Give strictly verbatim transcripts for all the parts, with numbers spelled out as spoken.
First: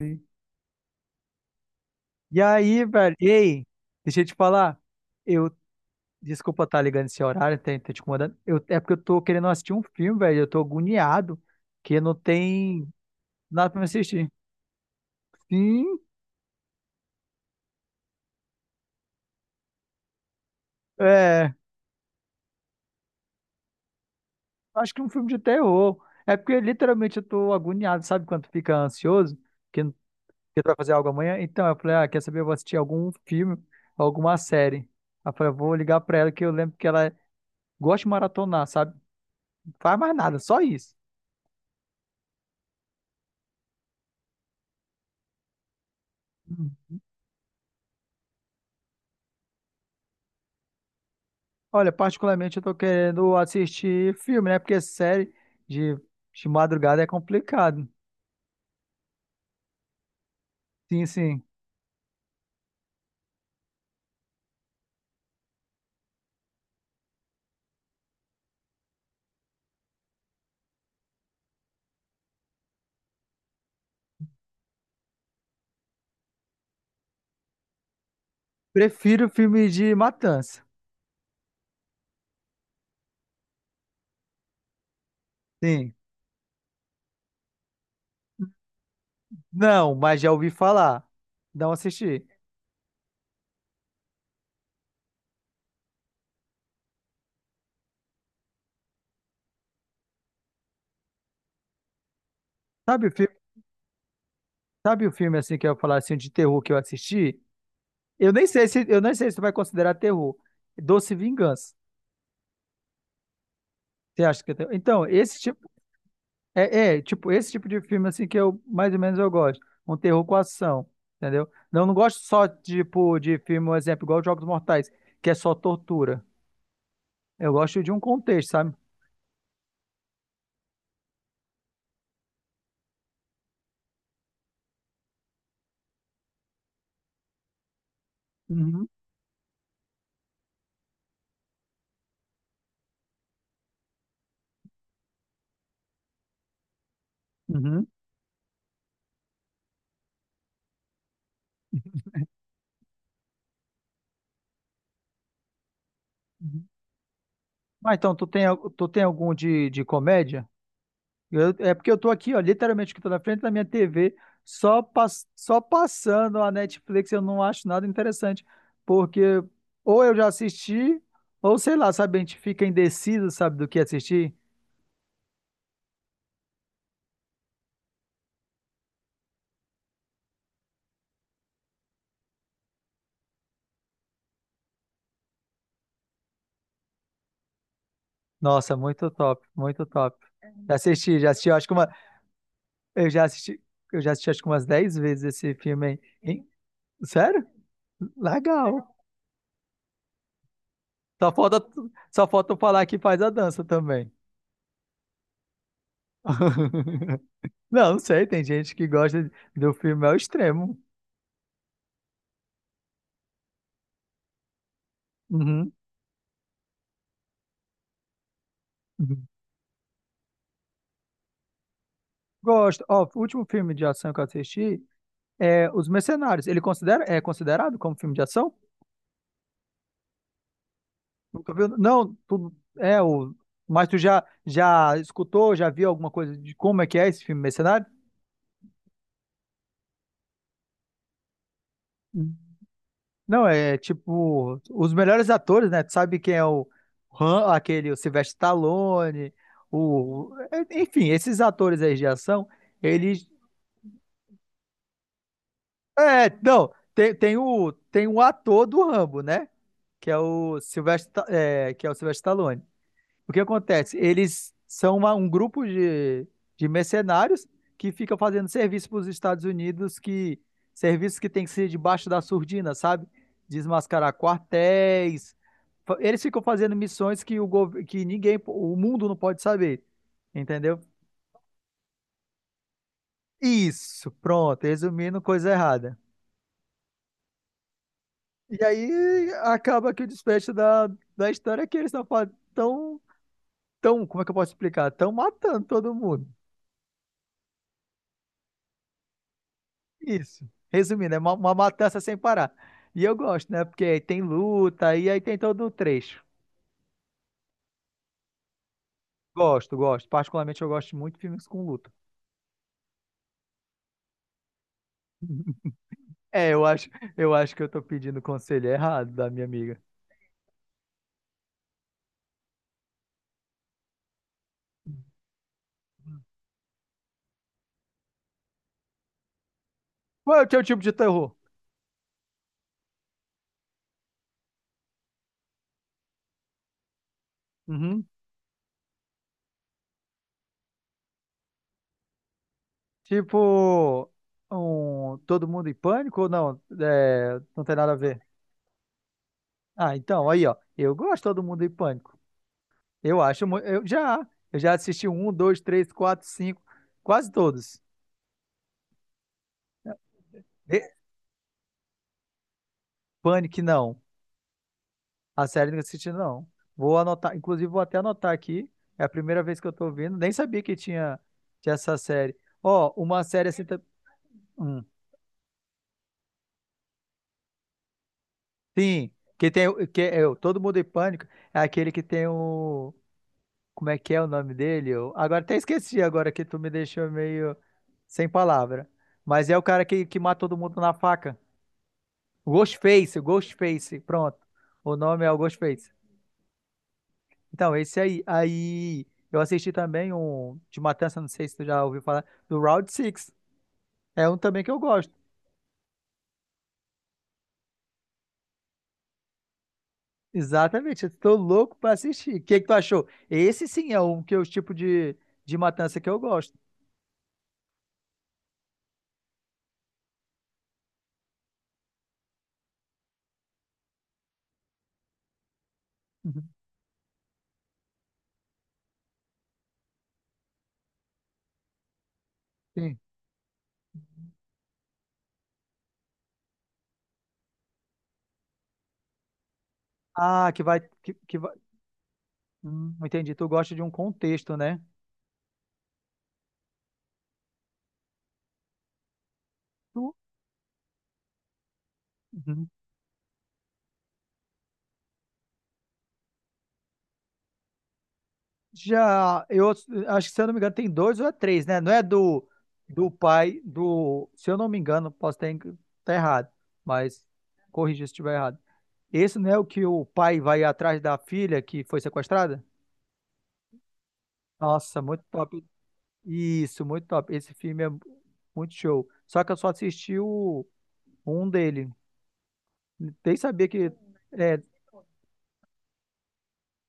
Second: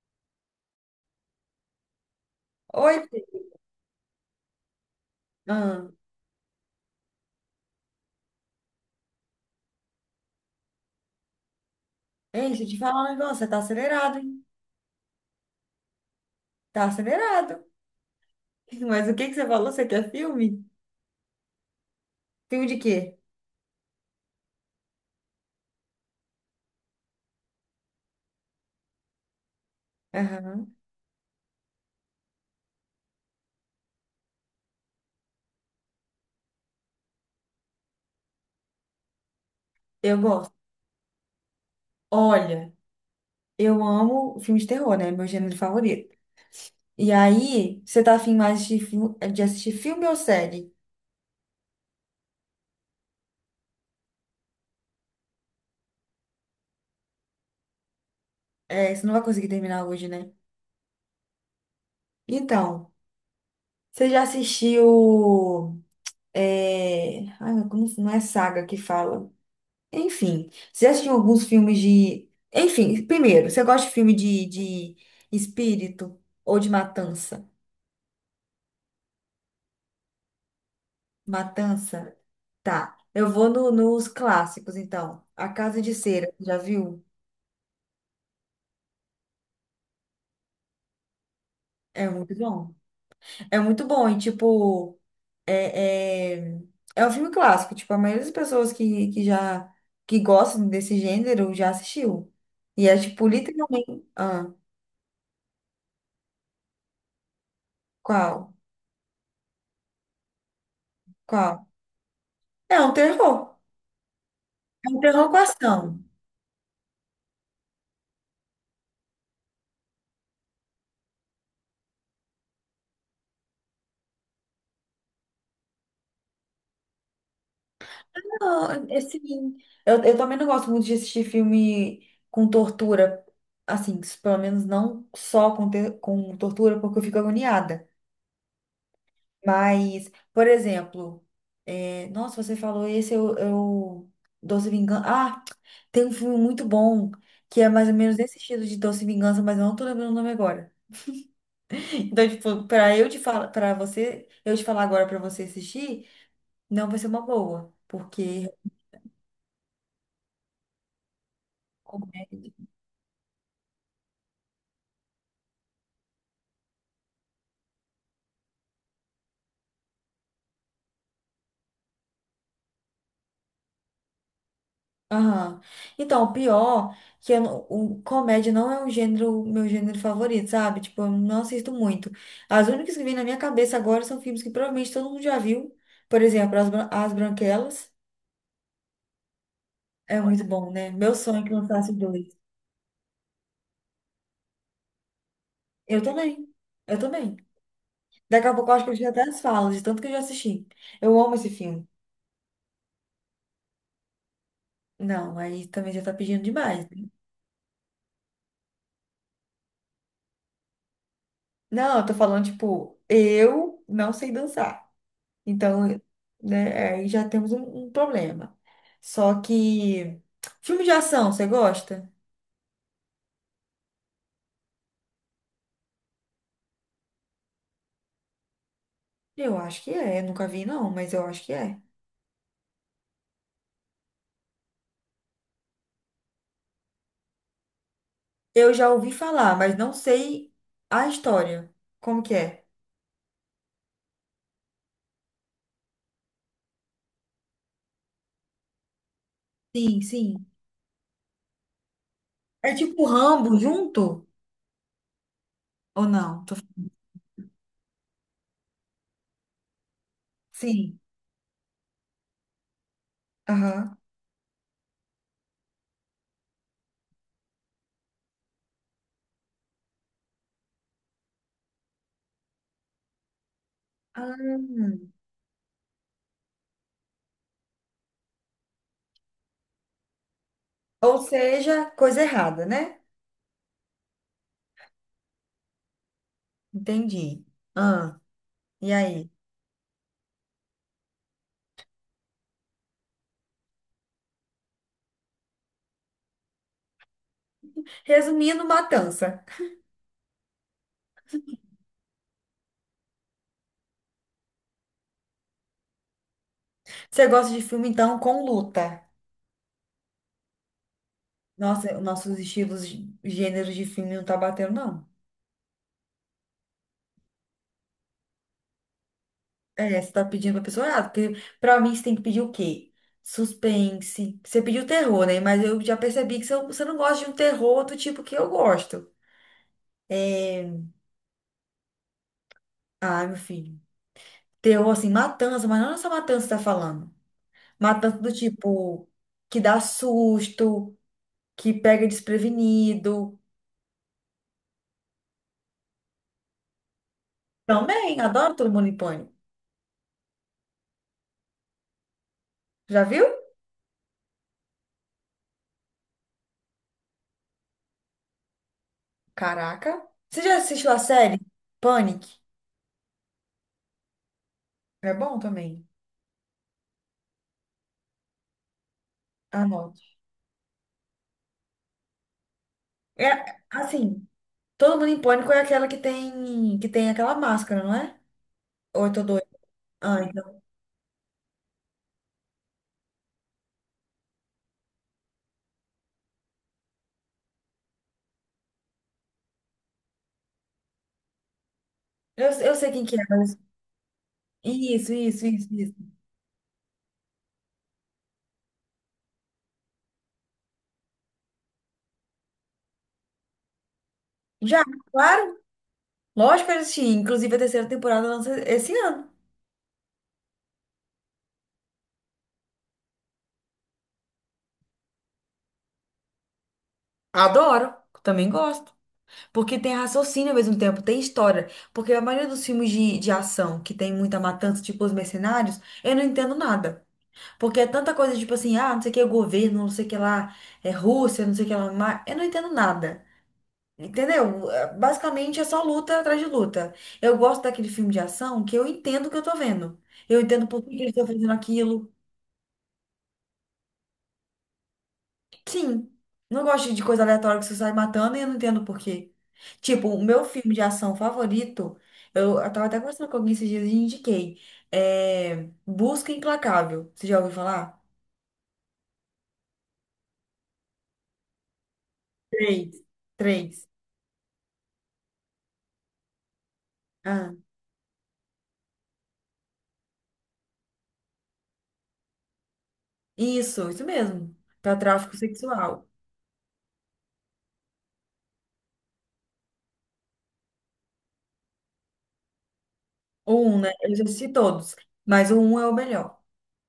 Sim. E aí, Oi, velho, Fê. ei, deixa eu te falar. Eu, ah, desculpa estar ligando esse horário, tá, tá te incomodando. Eu, é porque eu tô querendo assistir um filme, velho. Eu tô agoniado, que não Ei, deixa eu te tem falar um negócio, você tá nada pra me acelerado, assistir. hein? Sim, Tá acelerado. Mas o que que você falou? Você quer filme? é, Filme de quê? acho que é um filme de terror. É porque literalmente eu tô agoniado, sabe quando tu fica ansioso, que, não- que tu vai Aham. fazer algo amanhã? Então, eu falei, ah, quer saber? Eu vou assistir algum filme, alguma série. Aí eu falei, eu vou ligar pra ela, que eu lembro que ela gosta de maratonar, sabe? Não faz mais Eu nada, gosto. só isso. Olha, eu amo filme de terror, né? Meu gênero favorito. E aí, você tá afim mais de, fi- de assistir filme ou série? Olha, particularmente eu tô querendo assistir filme, né? Porque série de, de madrugada é complicado. É, você não vai conseguir terminar hoje, né? Sim, sim. Então, você já assistiu... É... Ai, como não é saga que fala? Enfim, você assistiu alguns filmes de. Enfim, primeiro, você gosta de filme de, de espírito ou de matança? Prefiro filme de matança. Matança? Tá. Eu vou no- nos clássicos, então. A Casa Sim. de Cera, já viu? Não, mas já ouvi falar. Não É assisti. muito bom. É muito bom, e tipo, é, é, é um filme clássico. Tipo, a maioria das pessoas que, que já que gostam desse gênero já assistiu. E é Sabe o tipo, filme, literalmente. Ah, sabe o filme assim que eu ia falar assim de terror que eu assisti? Eu nem qual? sei se eu nem sei se tu vai considerar terror. Doce Qual? Vingança. É um terror. Você acha que é terror? É um Então, terror com esse tipo ação. É, é, tipo, esse tipo de filme, assim, que eu, mais ou menos, eu gosto. Um terror com ação, entendeu? Não, não gosto só, tipo, de filme, um exemplo, igual Jogos Mortais, que é só tortura. Eu gosto de um contexto, Não, sabe? é assim, eu, eu também não gosto muito de assistir filme com tortura, assim, pelo menos não só com, te- com tortura, porque eu fico agoniada. Uhum, Mas, por exemplo, é, nossa, você falou esse, eu, eu Doce Vingança. Ah, tem um filme muito bom que é uhum, mais ou menos desse estilo de Doce Vingança, mas eu não tô lembrando o nome agora. Então, tipo, pra eu te falar, pra você, eu te falar agora pra você assistir, uhum. não vai ser uma boa, Ah, então, tu tem, porque al- tu tem algum de, de comédia? Eu- é porque eu tô aqui, ó, literalmente que tô na frente da minha T V, só, pass- só passando a Netflix, eu não acho nada interessante, porque ou eu já assisti, ou sei lá, sabe, a gente fica indeciso, sabe, do que assistir. Aham. Então, o pior que eu, não- o comédia não é um gênero, meu gênero favorito, sabe? Tipo, eu não assisto muito. As únicas que vêm na minha cabeça agora são filmes que provavelmente todo mundo já viu. Por exemplo, As, Bran- As Branquelas. Nossa, muito top, muito top. É muito bom, Já né? Meu assisti, já sonho é assisti, que eu acho que uma, lançasse o dois. eu já assisti, eu já assisti acho que umas dez vezes esse filme Eu aí. também. Eu também. Sério? Daqui a pouco eu acho que Legal. eu já até as falo, de tanto que eu já assisti. Eu Só amo esse falta, filme. só falta eu falar que faz a dança também. Não, aí também já tá pedindo demais, né? Não, não sei, tem gente que gosta do filme ao extremo. Não, eu tô falando, tipo, eu não sei dançar. Uhum, Então, né, aí já temos um, um problema. uhum. Só que filme de ação, você gosta? Gosto. Ó, o último filme de ação que eu assisti é Os Mercenários. Ele considera, é considerado como filme de ação? Eu acho que é, nunca vi não, mas eu acho que Nunca viu? é. Não, tu, é o. Mas tu já, já escutou, já viu alguma coisa de como é que é esse filme Mercenário? Eu já ouvi falar, mas não sei a história. Como que é? Não, é tipo, os melhores atores, né? Tu sabe quem é o Han, aquele, o Sylvester Stallone, Sim, o. sim. é, Enfim, esses atores aí de ação, É tipo eles. Rambo junto ou É, não? Tô- não, tem, tem o, tem o ator do Rambo, né? Que é o Sim. Sylvester, Sta- é, que é o Sylvester Stallone. O que acontece? Aham. Eles são uma- um grupo de, de mercenários que fica fazendo serviço para os Estados Unidos, que serviços que tem que ser debaixo da surdina, sabe? Desmascarar Ah. quartéis. Fa- Eles ficam fazendo missões que o gov- que ninguém, o mundo não pode saber, entendeu? Ou seja, coisa errada, né? Isso, pronto, resumindo, coisa errada. Entendi. Ah, E aí e aí? acaba que o desfecho da, da história é que eles estão tão, fa- tão, tão- como é que eu posso explicar? Estão matando todo mundo. Resumindo, matança. Isso. Resumindo, é uma, uma matança sem parar. E eu gosto, né? Porque aí tem luta e aí tem todo o trecho. Você gosta de filme então com luta? Gosto, gosto. Particularmente eu gosto muito de filmes com luta. Nossa, nossos estilos, de- gêneros de filme não tá batendo, não. É, eu acho, eu acho que eu tô pedindo conselho errado da minha amiga. É, você tá pedindo pra pessoa errada, porque pra mim você tem que pedir o quê? Suspense. Você pediu terror, né? Mas eu já percebi que você você não gosta de um terror do tipo que eu gosto. Qual é o teu tipo de terror? Ai, meu filho. Terror, assim, matança, mas não essa matança que você tá falando. Uhum. Matança do tipo que dá susto, que pega desprevenido. Tipo, um, Todo Mundo em Pânico ou não? É, não tem nada a ver. Também, adoro Todo Mundo em Pânico. Ah, então, aí, ó. Eu gosto de Todo Mundo em Pânico. Já Eu viu? acho, mu- eu já, eu já assisti um, dois, três, quatro, cinco, quase todos. Caraca. Você já assistiu a série Panic? Panic, não. É bom A série também. que eu não. Vou anotar, inclusive vou até anotar aqui. É a primeira vez que Ah, eu tô não. ouvindo. Nem sabia que tinha, tinha essa série. Ó, uma série É, assim. tam- assim, Hum, todo mundo em pânico é aquela que tem, que tem aquela máscara, não é? Ou sim, eu tô doida? que tem. o- Que Ah, é, o Todo então. Mundo em Pânico é aquele que tem o. Como é que é o nome dele? Eu, agora até esqueci agora que tu me deixou meio sem palavra. Mas é o cara que, que mata todo mundo na faca. Eu, eu sei quem que Ghostface, é, mas... Ghostface. Pronto. O Isso, nome é o isso, isso, Ghostface. isso. Então, esse aí. Aí eu assisti também um de Matança, não sei se tu já ouviu falar, do Round Six. É um também que eu Já, gosto. claro. Lógico que eu assisti. Inclusive, a terceira temporada lança esse ano. Exatamente, eu tô louco pra assistir. O que que tu achou? Esse sim é um que é o tipo de, de matança que eu gosto. Adoro. Também gosto. Porque tem raciocínio ao mesmo tempo, tem história. Porque a maioria dos filmes de, de ação, que tem muita matança, tipo Os Mercenários, eu não Uhum. entendo nada. Porque é tanta coisa, tipo assim, ah, não sei o que é o governo, não sei o que lá, é Rússia, não sei o que lá, ma- eu não entendo Sim. nada. Entendeu? É, basicamente é só luta atrás de luta. Eu gosto daquele filme de ação que eu entendo o que eu tô vendo. Eu Ah, que entendo vai, por que que eles que, estão que fazendo vai. aquilo. Hum, entendi. Tu gosta de um contexto, né? Sim. Não gosto de coisa aleatória que você sai matando e eu não entendo por quê. Tipo, Tu- o meu filme de ação favorito, eu, Uhum. eu tava até conversando com alguém esses dias e indiquei. É Busca Implacável. Você já ouviu falar? Já, eu acho que se eu não me engano tem dois ou é três, né? Não é do Três. do pai Três. do, se eu não me engano, posso estar em- tá errado, mas Ah, corrija se estiver errado. Esse não é o que o pai vai atrás da filha que foi sequestrada? isso, isso mesmo. Pra Nossa, muito tráfico top. sexual. Isso, muito top. Esse filme é muito show. Só que eu só assisti o um dele. Nem O sabia um, né? que Eu já assisti é, todos, mas o um é o melhor.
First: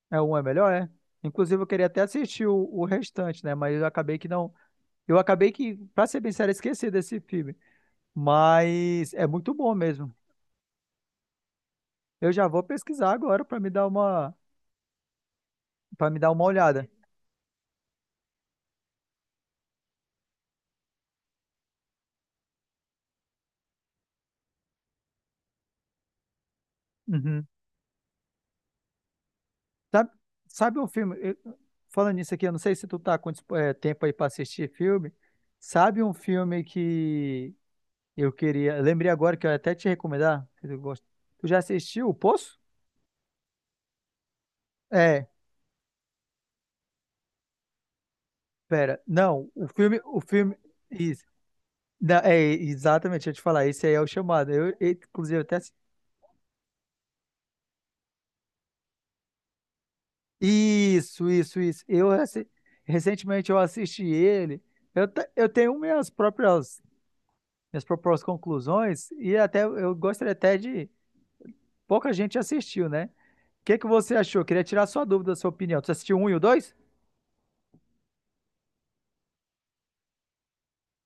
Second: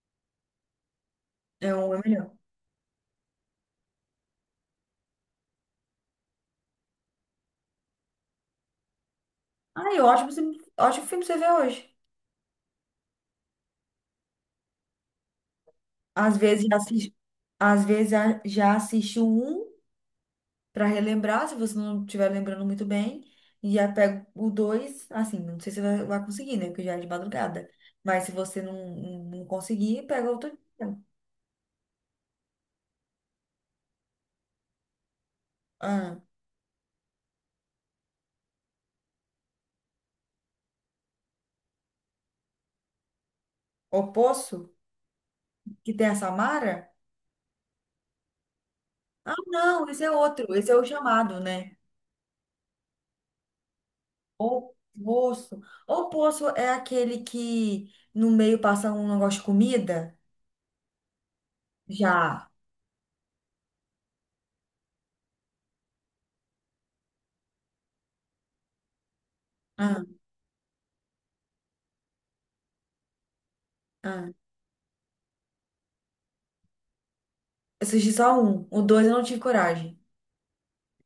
é um é melhor, é? Inclusive, eu É, o queria um é até o melhor. assistir o, o restante, né? Mas eu acabei que não. Eu acabei que, pra ser bem sério, esqueci desse filme. Mas é muito bom Ai, mesmo. ótimo, filme- ótimo filme você vê hoje. Eu já vou pesquisar agora pra me dar uma, para me dar Às uma vezes já olhada. assisto, às vezes a- já assisto um para relembrar, se você não estiver lembrando muito bem, e já pego o dois, assim, não sei se vai, vai conseguir, né? Porque já é de Uhum. madrugada. Mas se você não, não, não conseguir, Sabe, pega outro sabe um dia. filme? eu- falando nisso aqui, eu não sei se tu tá com dispo- eh, tempo aí pra assistir filme. Sabe um Ah, filme que eu queria. Lembrei agora que eu ia até te recomendar. Que Eu gosto. Tu já assistiu O Poço? O Poço, É, que tem a Samara? pera. Ah, Não, o não, filme. esse é O filme. outro, esse é o Isso. chamado, né? Não, é, exatamente, deixa eu te falar. Esse aí é o chamado. Eu, O eu, inclusive, eu até. Poço. assi- O Poço é aquele que no meio passa um negócio de comida? Isso, isso, isso. Eu assi- Já. recentemente eu assisti ele. Eu, te- eu tenho minhas próprias, minhas próprias conclusões, e até eu Ah. gostaria até de pouca gente assistiu, né? O que que você Ah. achou? Queria tirar sua dúvida, sua opinião. Você assistiu um e o dois? Assisti só um. O dois eu não tive coragem.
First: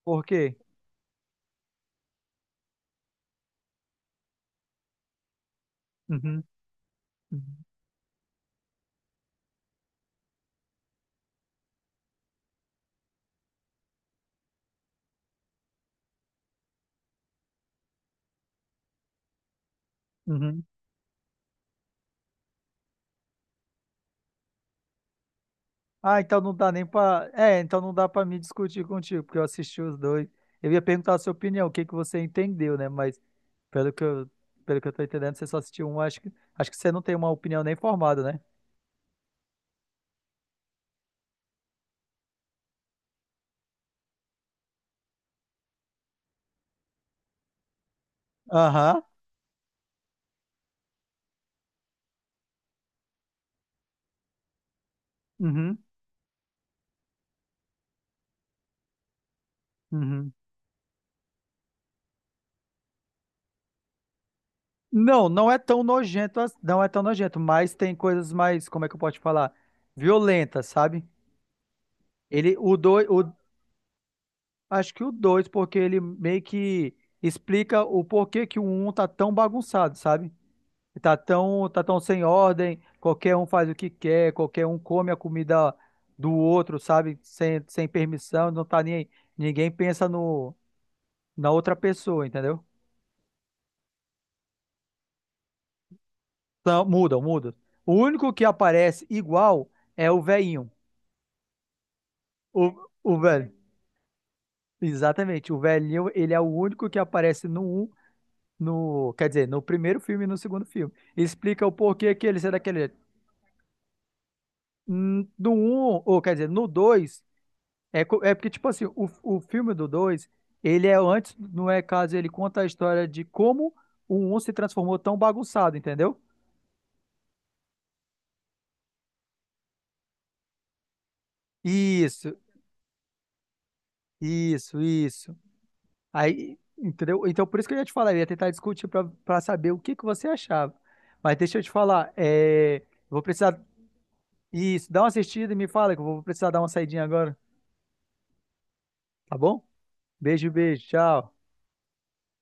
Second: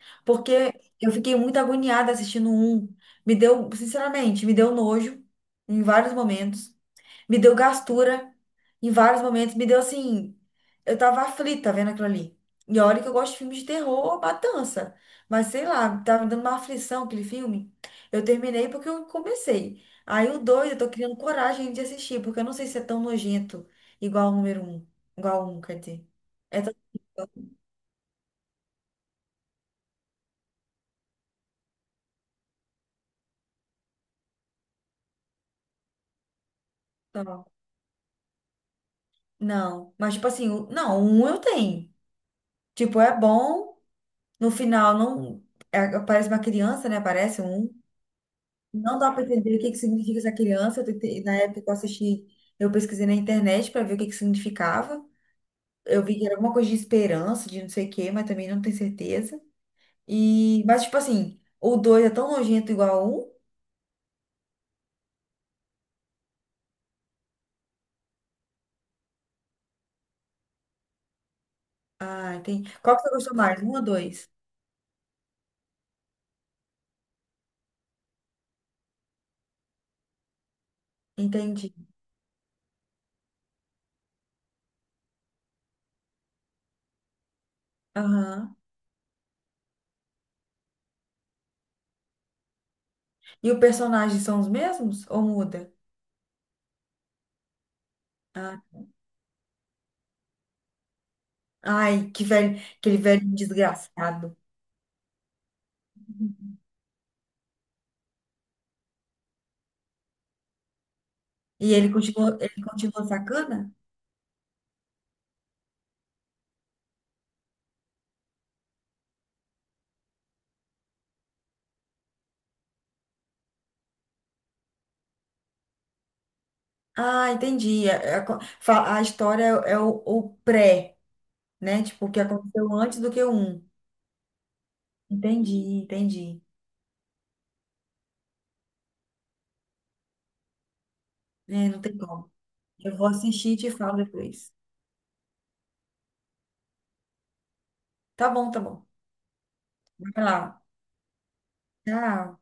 Por quê? Porque eu fiquei muito agoniada assistindo o um. Me deu, sinceramente, me deu nojo em vários Uhum, momentos. Me deu uhum, gastura em vários momentos. Me deu assim. Eu tava aflita vendo aquilo ali. E olha que eu gosto de filmes de terror, matança. Mas sei lá, tava me dando uma aflição aquele filme. Eu terminei porque eu comecei. Aí o uhum. dois eu tô criando coragem de assistir, porque eu não sei se é tão nojento igual o número um. Igual o um, quer dizer. Ah, então não É dá nem pra. É, então não dá pra me discutir contigo, porque eu assisti os dois. Eu ia perguntar a sua opinião, o que que você entendeu, né? Mas pelo que eu, pelo que eu tô entendendo, você só assistiu um, acho que, acho que você não tem uma tão. opinião nem formada, né? Não, mas tipo assim, o- não, um eu tenho. Tipo, é bom, no final não. É- parece uma criança, né? Parece um. Não Aham. dá para entender o que que significa essa criança. Eu tentei- na época que eu assisti, eu pesquisei na internet para ver o que que significava. Uhum. Eu vi que era alguma coisa de esperança, de não sei o quê, mas também não tenho certeza. Uhum. E, mas tipo assim, o dois é tão nojento igual a um. Não, não é tão nojento, as- não é tão nojento, mas tem coisas mais, como é que eu posso te falar? Violentas, sabe? Ah, Ele, tem. o Qual que dois, você gostou mais? Um ou dois? acho que o dois porque ele meio que explica o porquê que o um tá tão bagunçado, sabe? Tá tão, Entendi. tá tão sem ordem, qualquer um faz o que quer, qualquer um come a comida do outro, sabe? Sem, sem permissão, Aham. não tá nem aí. Ninguém pensa no, na outra pessoa, entendeu? E os personagens são os mesmos ou muda? Então, muda, muda. O único que aparece igual é o velhinho. Ai, que velho, O, aquele o velho velho. desgraçado. Exatamente. O velhinho, ele é o único que aparece no um, no, quer dizer, no primeiro filme e no segundo filme. Explica E o ele porquê que continuou, ele é ele daquele jeito. continuou sacana? Hum, No um, ou quer dizer, no dois é, co- é porque, tipo assim, o, o filme do dois ele é antes, não é caso, ele conta a história de como o um se transformou tão bagunçado, entendeu? Ah, entendi. A, a co- fa- a história é é o, o pré, né? Tipo, o que Isso, aconteceu antes do que o um. isso, isso. Entendi, entendi. Aí, entendeu? Então, por isso que eu ia te falar, eu ia tentar discutir pra, pra saber o que que você achava. Mas deixa eu É, te não tem falar, como. é, eu Eu vou vou assistir e precisar, te falo depois. isso, dá uma assistida e me fala que eu vou precisar dar uma saidinha agora, Tá bom, tá bom. tá bom? Vai Beijo, lá. beijo. Tchau. Tchau.